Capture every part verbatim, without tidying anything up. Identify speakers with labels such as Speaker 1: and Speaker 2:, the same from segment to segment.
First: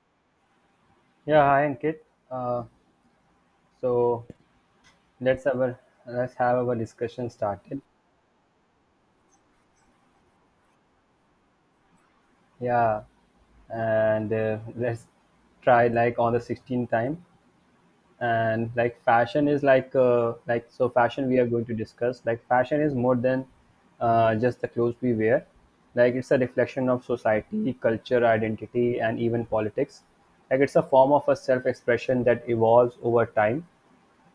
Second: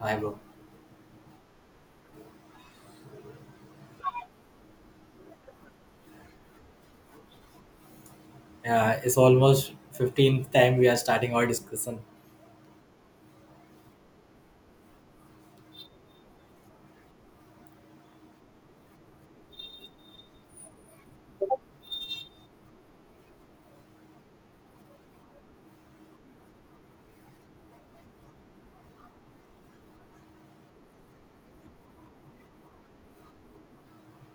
Speaker 1: Hi, bro.
Speaker 2: Yeah, hi Ankit. Uh, so let's have our let's have our discussion started.
Speaker 1: Yeah, it's almost fifteenth time we are starting our discussion.
Speaker 2: Yeah, and uh, let's try like on the sixteenth time. And like fashion is like uh, like so fashion we are going to discuss, like fashion is more than uh, just the clothes we wear. Like it's a reflection of society, culture, identity, and even politics. Like it's a form of a self-expression that evolves over time,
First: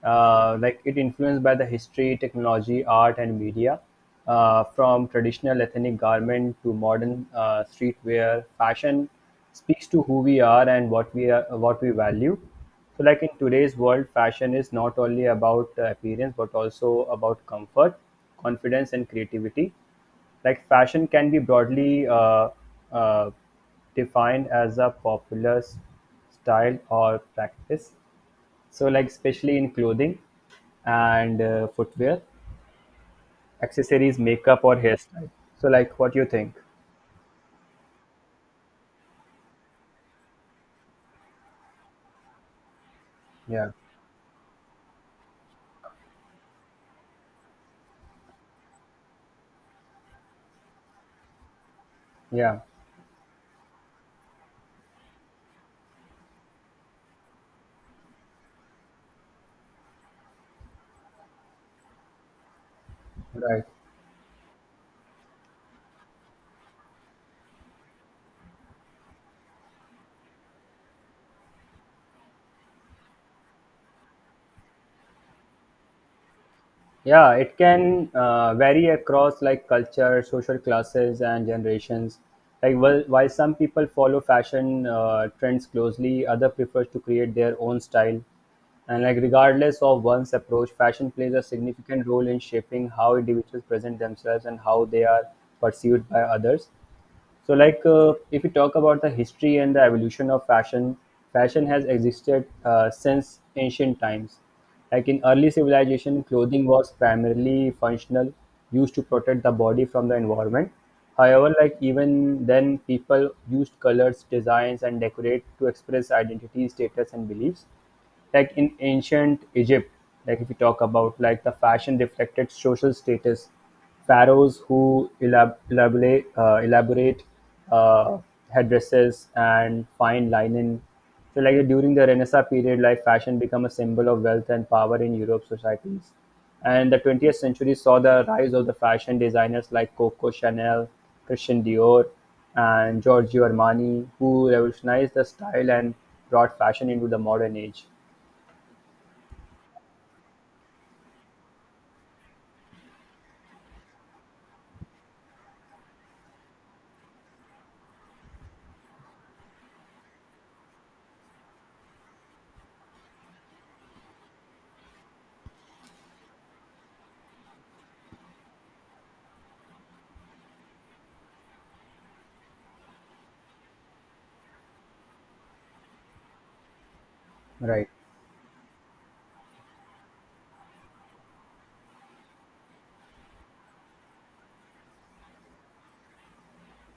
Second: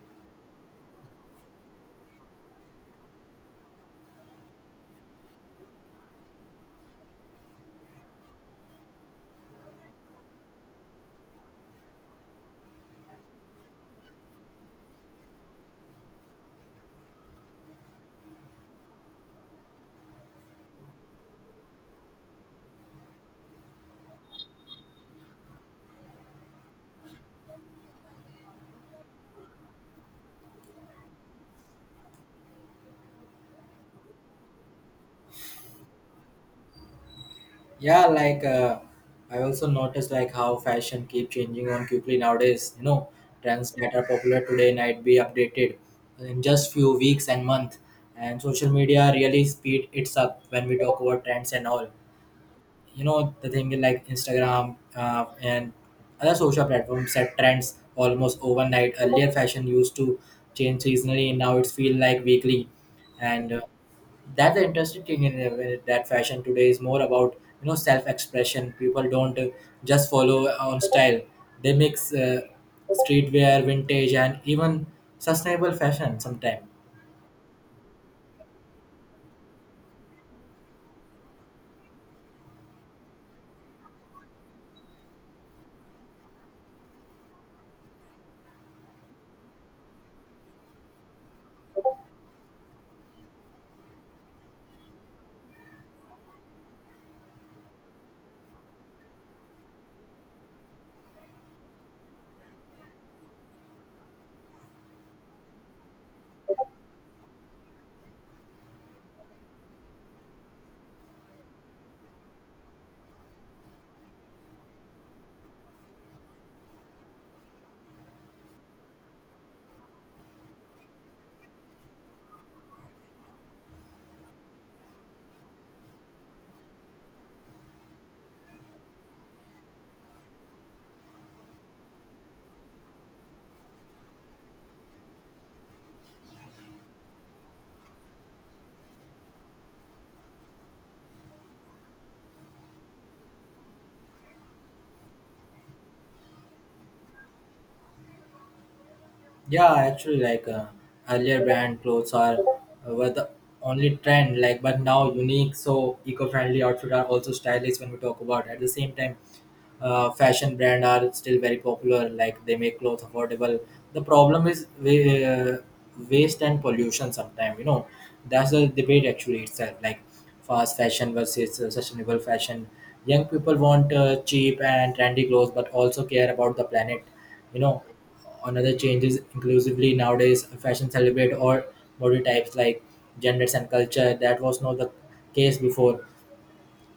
Speaker 2: uh, like it influenced by the history, technology, art, and media, uh, from traditional ethnic garment to modern uh, streetwear. Fashion speaks to who we are and what we are, what we value. So, like in today's world, fashion is not only about uh, appearance but also about comfort, confidence, and creativity. Like fashion can be broadly uh, uh, defined as a popular s- style or practice, so, like, especially in clothing and uh, footwear, accessories, makeup, or hairstyle. So, like, what you think?
Speaker 1: Yeah, like uh, I also noticed like how fashion keep changing on quickly nowadays. You know,
Speaker 2: Yeah,
Speaker 1: trends that are popular today might be updated in just few weeks and month. And social media really speed it's up when we talk about trends and all.
Speaker 2: yeah,
Speaker 1: You know, the thing is like Instagram uh, and other social platforms set trends almost overnight. Earlier, fashion used to change seasonally, and now it's feel like weekly and uh,
Speaker 2: right.
Speaker 1: that's the interesting thing in uh, that fashion today is more about, you know, self-expression. People don't uh, just follow on style. They mix uh, streetwear, vintage, and even sustainable fashion sometimes.
Speaker 2: Yeah, it can uh, vary across like culture, social classes, and generations. Like, well, while some people follow fashion uh, trends closely, other prefers to create their own style. And like, regardless of one's approach, fashion plays a significant role in shaping how individuals present themselves and how they are perceived by others. So, like, uh, if we talk about the history and the evolution of fashion, fashion has existed uh, since ancient times. Like in early civilization, clothing was primarily functional, used to protect the body from the environment. However, like even then, people used colors, designs, and decorate to express identity, status, and beliefs, like in ancient Egypt. Like if you talk about like the fashion reflected social status, Pharaohs who elab- elaborate uh, elaborate uh, headdresses and fine linen. So, like during the Renaissance period, like fashion became a symbol of wealth and power in Europe societies. And the twentieth century saw the rise of the fashion designers like Coco Chanel, Christian Dior, and Giorgio Armani, who revolutionized the style and brought fashion into the modern age.
Speaker 1: Yeah, actually, like uh, earlier, brand clothes are uh, were the only trend. Like, but now unique, so eco-friendly outfit are also stylish when we talk about. At the same time, uh, fashion brand are still very popular. Like, they make clothes affordable. The problem is we, uh, waste and pollution. Sometimes, you know, that's the debate actually itself. Like, fast fashion versus uh, sustainable fashion. Young people want uh, cheap and trendy clothes, but also care about the planet. You know.
Speaker 2: Right.
Speaker 1: Another change is inclusively nowadays fashion celebrate all body types, like genders and culture. That was not the case before.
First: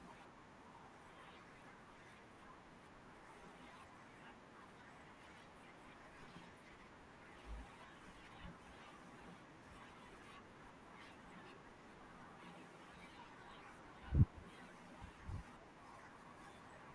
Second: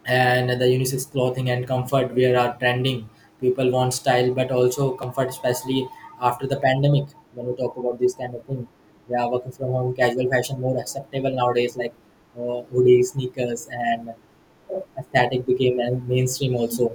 Speaker 1: And the unisex clothing and comfort wear are trending. People want style but also comfort, especially after the pandemic. When we talk about this kind of thing, we are working from home, casual fashion more acceptable nowadays, like uh, hoodies, sneakers, and aesthetic became a mainstream also.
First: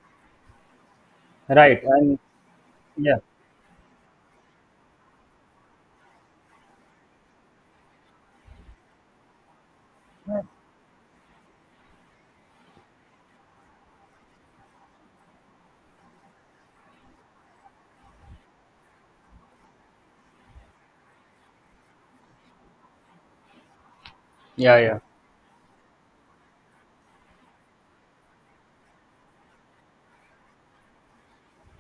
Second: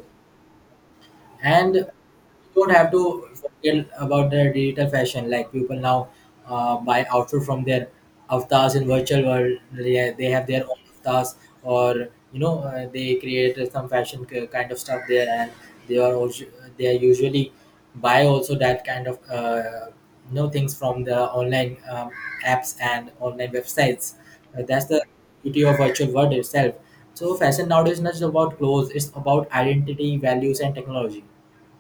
Speaker 2: Right.
Speaker 1: And
Speaker 2: And
Speaker 1: don't have
Speaker 2: yeah,
Speaker 1: to forget about the digital fashion. Like people now uh, buy outfit from their avatars in virtual world. They, they have their own avatars, or, you know, uh, they create some fashion k- kind of stuff there, and they are also they are usually buy also that kind of uh, you know things from the online um, apps and online websites. Uh,
Speaker 2: yeah,
Speaker 1: that's
Speaker 2: yeah.
Speaker 1: the beauty of virtual world itself. So fashion nowadays is not just about clothes; it's about identity, values, and technology.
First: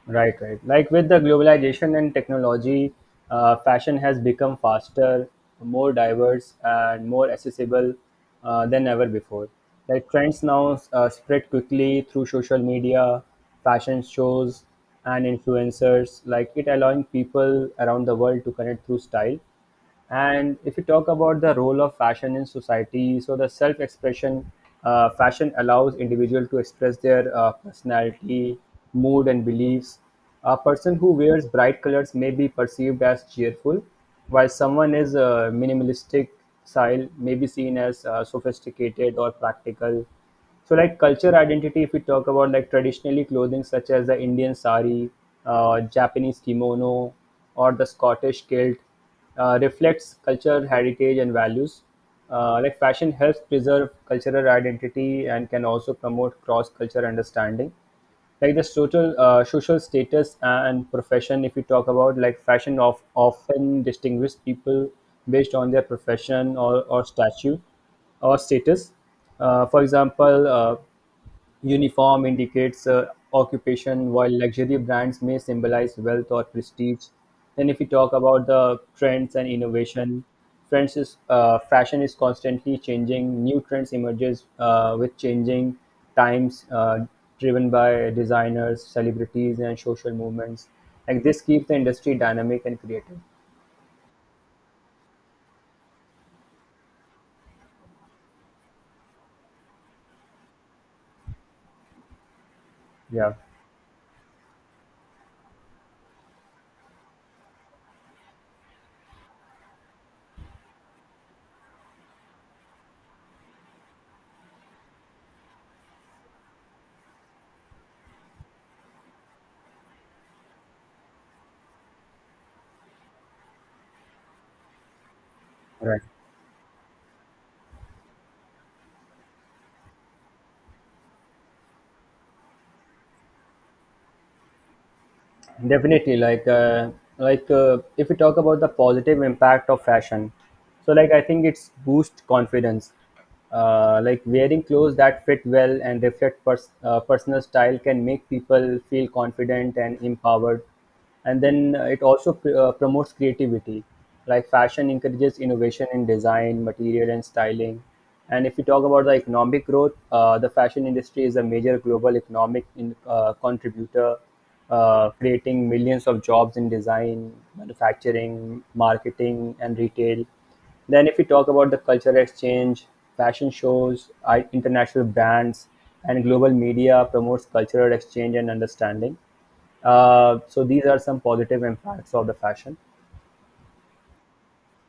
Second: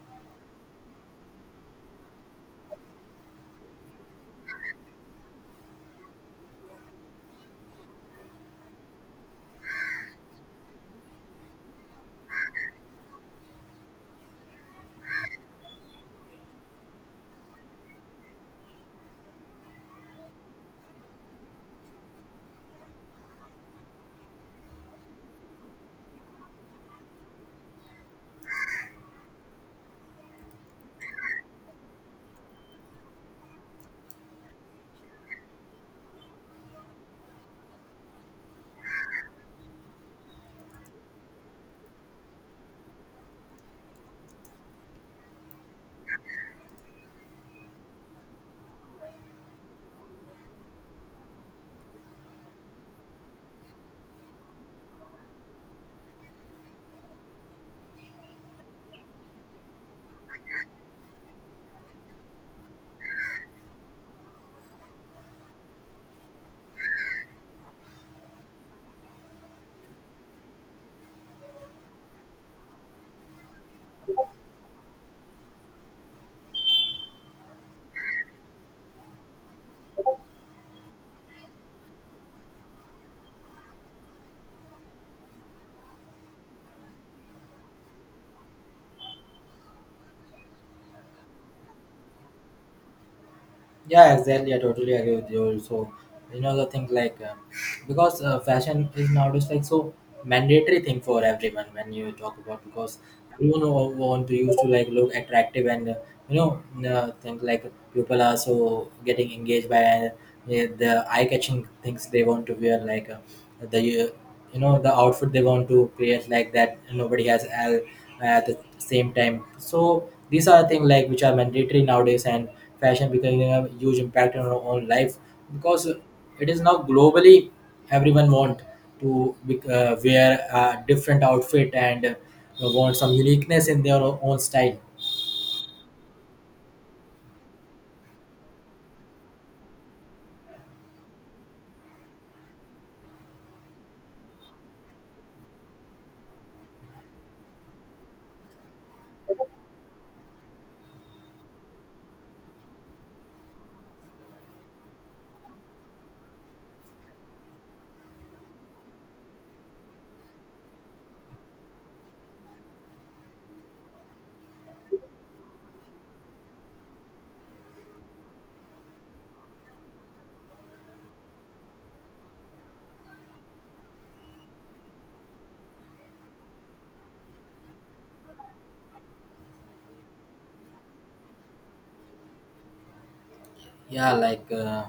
Speaker 2: Right, right. Like with the globalization and technology, uh, fashion has become faster, more diverse, and more accessible uh, than ever before. Like trends now uh, spread quickly through social media, fashion shows, and influencers. Like it allowing people around the world to connect through style. And if you talk about the role of fashion in society, so the self expression, uh, fashion allows individual to express their uh, personality, mood, and beliefs. A person who wears bright colors may be perceived as cheerful, while someone is uh, minimalistic style may be seen as uh, sophisticated or practical. So, like culture identity, if we talk about like traditionally clothing such as the Indian sari, uh, Japanese kimono, or the Scottish kilt, uh, reflects culture, heritage, and values. Uh, like fashion helps preserve cultural identity and can also promote cross-cultural understanding. Like the social uh, social status and profession, if you talk about like fashion, of often distinguish people based on their profession or or statue or status. Uh, for example, uh, uniform indicates uh, occupation, while luxury brands may symbolize wealth or prestige. Then, if we talk about the trends and innovation, trends is uh, fashion is constantly changing. New trends emerges uh, with changing times, uh, driven by designers, celebrities, and social movements. Like this keeps the industry dynamic and creative.
Speaker 1: Yeah, exactly, I totally agree with you. So, you know, the thing like uh, because uh, fashion is nowadays like so mandatory thing for everyone when you talk about, because
Speaker 2: Yeah,
Speaker 1: everyone wa- want to use to like look attractive and uh, you know, uh, think like people are so getting engaged by uh, the eye-catching things they want to wear, like uh, the uh, you know, the outfit they want to create like that nobody has al- at the same time. So these are things like which are mandatory nowadays, and fashion becoming a huge impact on our own life because
Speaker 2: right.
Speaker 1: it is now globally everyone want to be- uh, wear a different outfit and uh, want some uniqueness in their own style.
Speaker 2: Definitely, like uh, like uh, if we talk about the positive impact of fashion, so like I think it's boost confidence. Uh, like wearing clothes that fit well and reflect pers- uh, personal style can make people feel confident and empowered. And then uh, it also pr- uh, promotes creativity, like fashion encourages innovation in design material and styling. And if you talk about the economic growth, uh, the fashion industry is a major global economic in, uh, contributor, uh, creating millions of jobs in design manufacturing marketing and retail. Then if we talk about the cultural exchange, fashion shows, I- international brands and global media promotes cultural exchange and understanding. Uh, so these are some positive impacts of the fashion.
Speaker 1: Yeah, like uh,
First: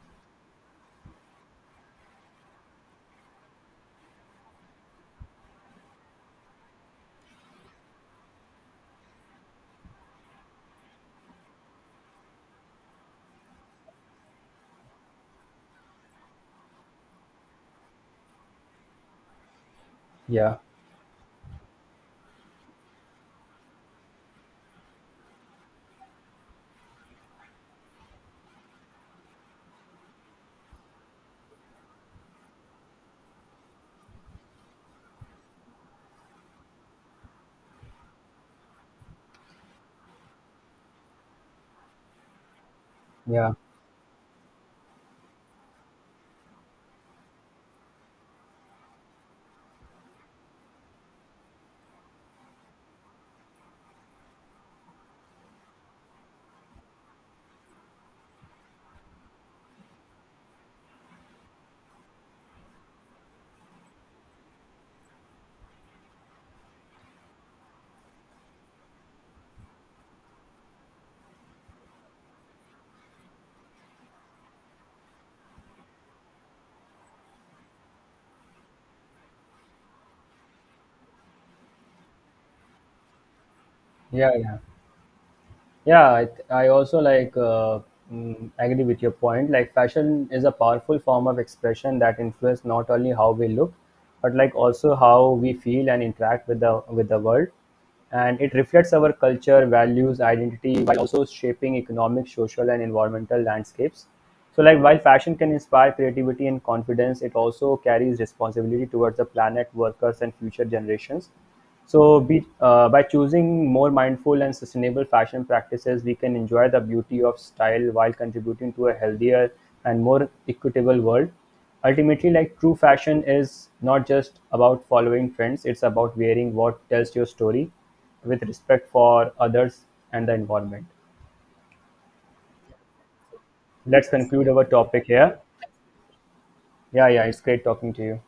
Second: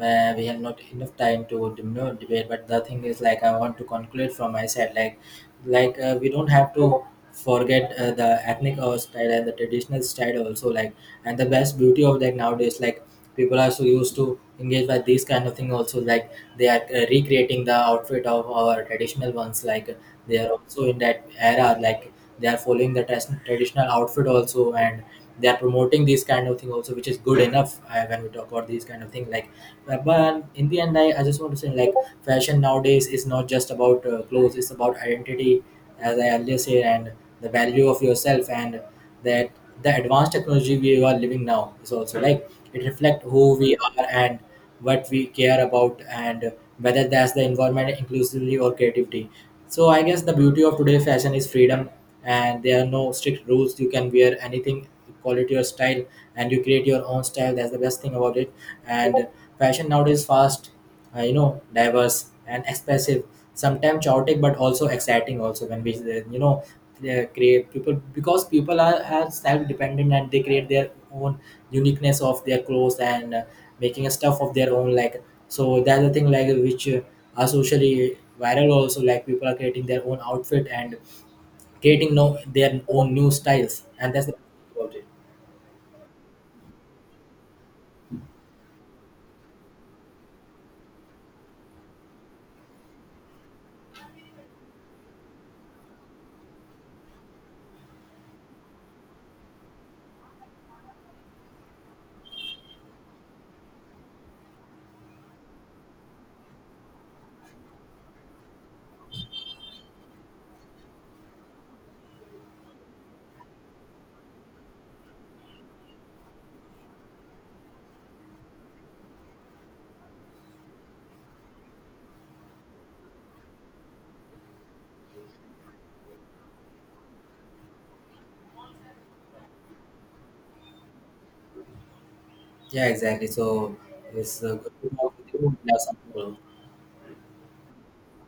Speaker 1: uh, we have not enough time to, you know, debate, but the thing is, like, I want to conclude from my side. Like, like uh, we don't have to forget uh, the ethnic uh, style and the traditional style also, like, and the best beauty of that nowadays, like, people are so used to engage by these kind of thing also, like, they are uh, recreating the outfit of our traditional ones, like, they are
Speaker 2: Yeah,
Speaker 1: also in that era, like, they are following the tras- traditional outfit also, and they are promoting these kind of thing also, which is good enough uh, when we talk about these kind of thing. Like uh, but in the end, I, I just want to say, like, fashion nowadays is not just about uh, clothes, it's about identity, as I earlier said, and the value of yourself and that the advanced technology we are living now is also like it reflect
Speaker 2: yeah,
Speaker 1: who we are and what we care about and whether that's the environment inclusively or creativity. So I guess the beauty of today fashion is freedom, and there are no strict rules. You can wear anything, quality or style, and you create your own style. That's the best thing about it. And fashion nowadays fast, uh, you know, diverse and expressive, sometimes chaotic but also exciting also when we uh, you know, uh, create people, because people are, are self-dependent and they create their own uniqueness of their clothes and uh, making a stuff of their own, like, so that's the thing like which uh, are socially viral also. Like people are creating their own outfit and creating, no, their own new styles, and that's
Speaker 2: yeah,
Speaker 1: the
Speaker 2: yeah.
Speaker 1: about it.
Speaker 2: Yeah, I, th- I also like uh, mm, agree with your point. Like fashion is a powerful form of expression that influences not only how we look, but like also how we feel and interact with the with the world. And it reflects our culture, values, identity, while also shaping economic, social, and environmental landscapes. So, like while fashion can inspire creativity and confidence, it also carries responsibility towards the planet, workers, and future generations. So, be, uh, by choosing more mindful and sustainable fashion practices, we can enjoy the beauty of style while contributing to a healthier and more equitable world. Ultimately, like true fashion is not just about following trends, it's about wearing what tells your story, with respect for others and the environment.
Speaker 1: Yeah, exactly. So
Speaker 2: Let's Yes.
Speaker 1: it's
Speaker 2: conclude
Speaker 1: uh,
Speaker 2: our
Speaker 1: good to
Speaker 2: topic
Speaker 1: talk with
Speaker 2: here.
Speaker 1: you. We have some people
Speaker 2: Yeah, yeah, it's great talking to you.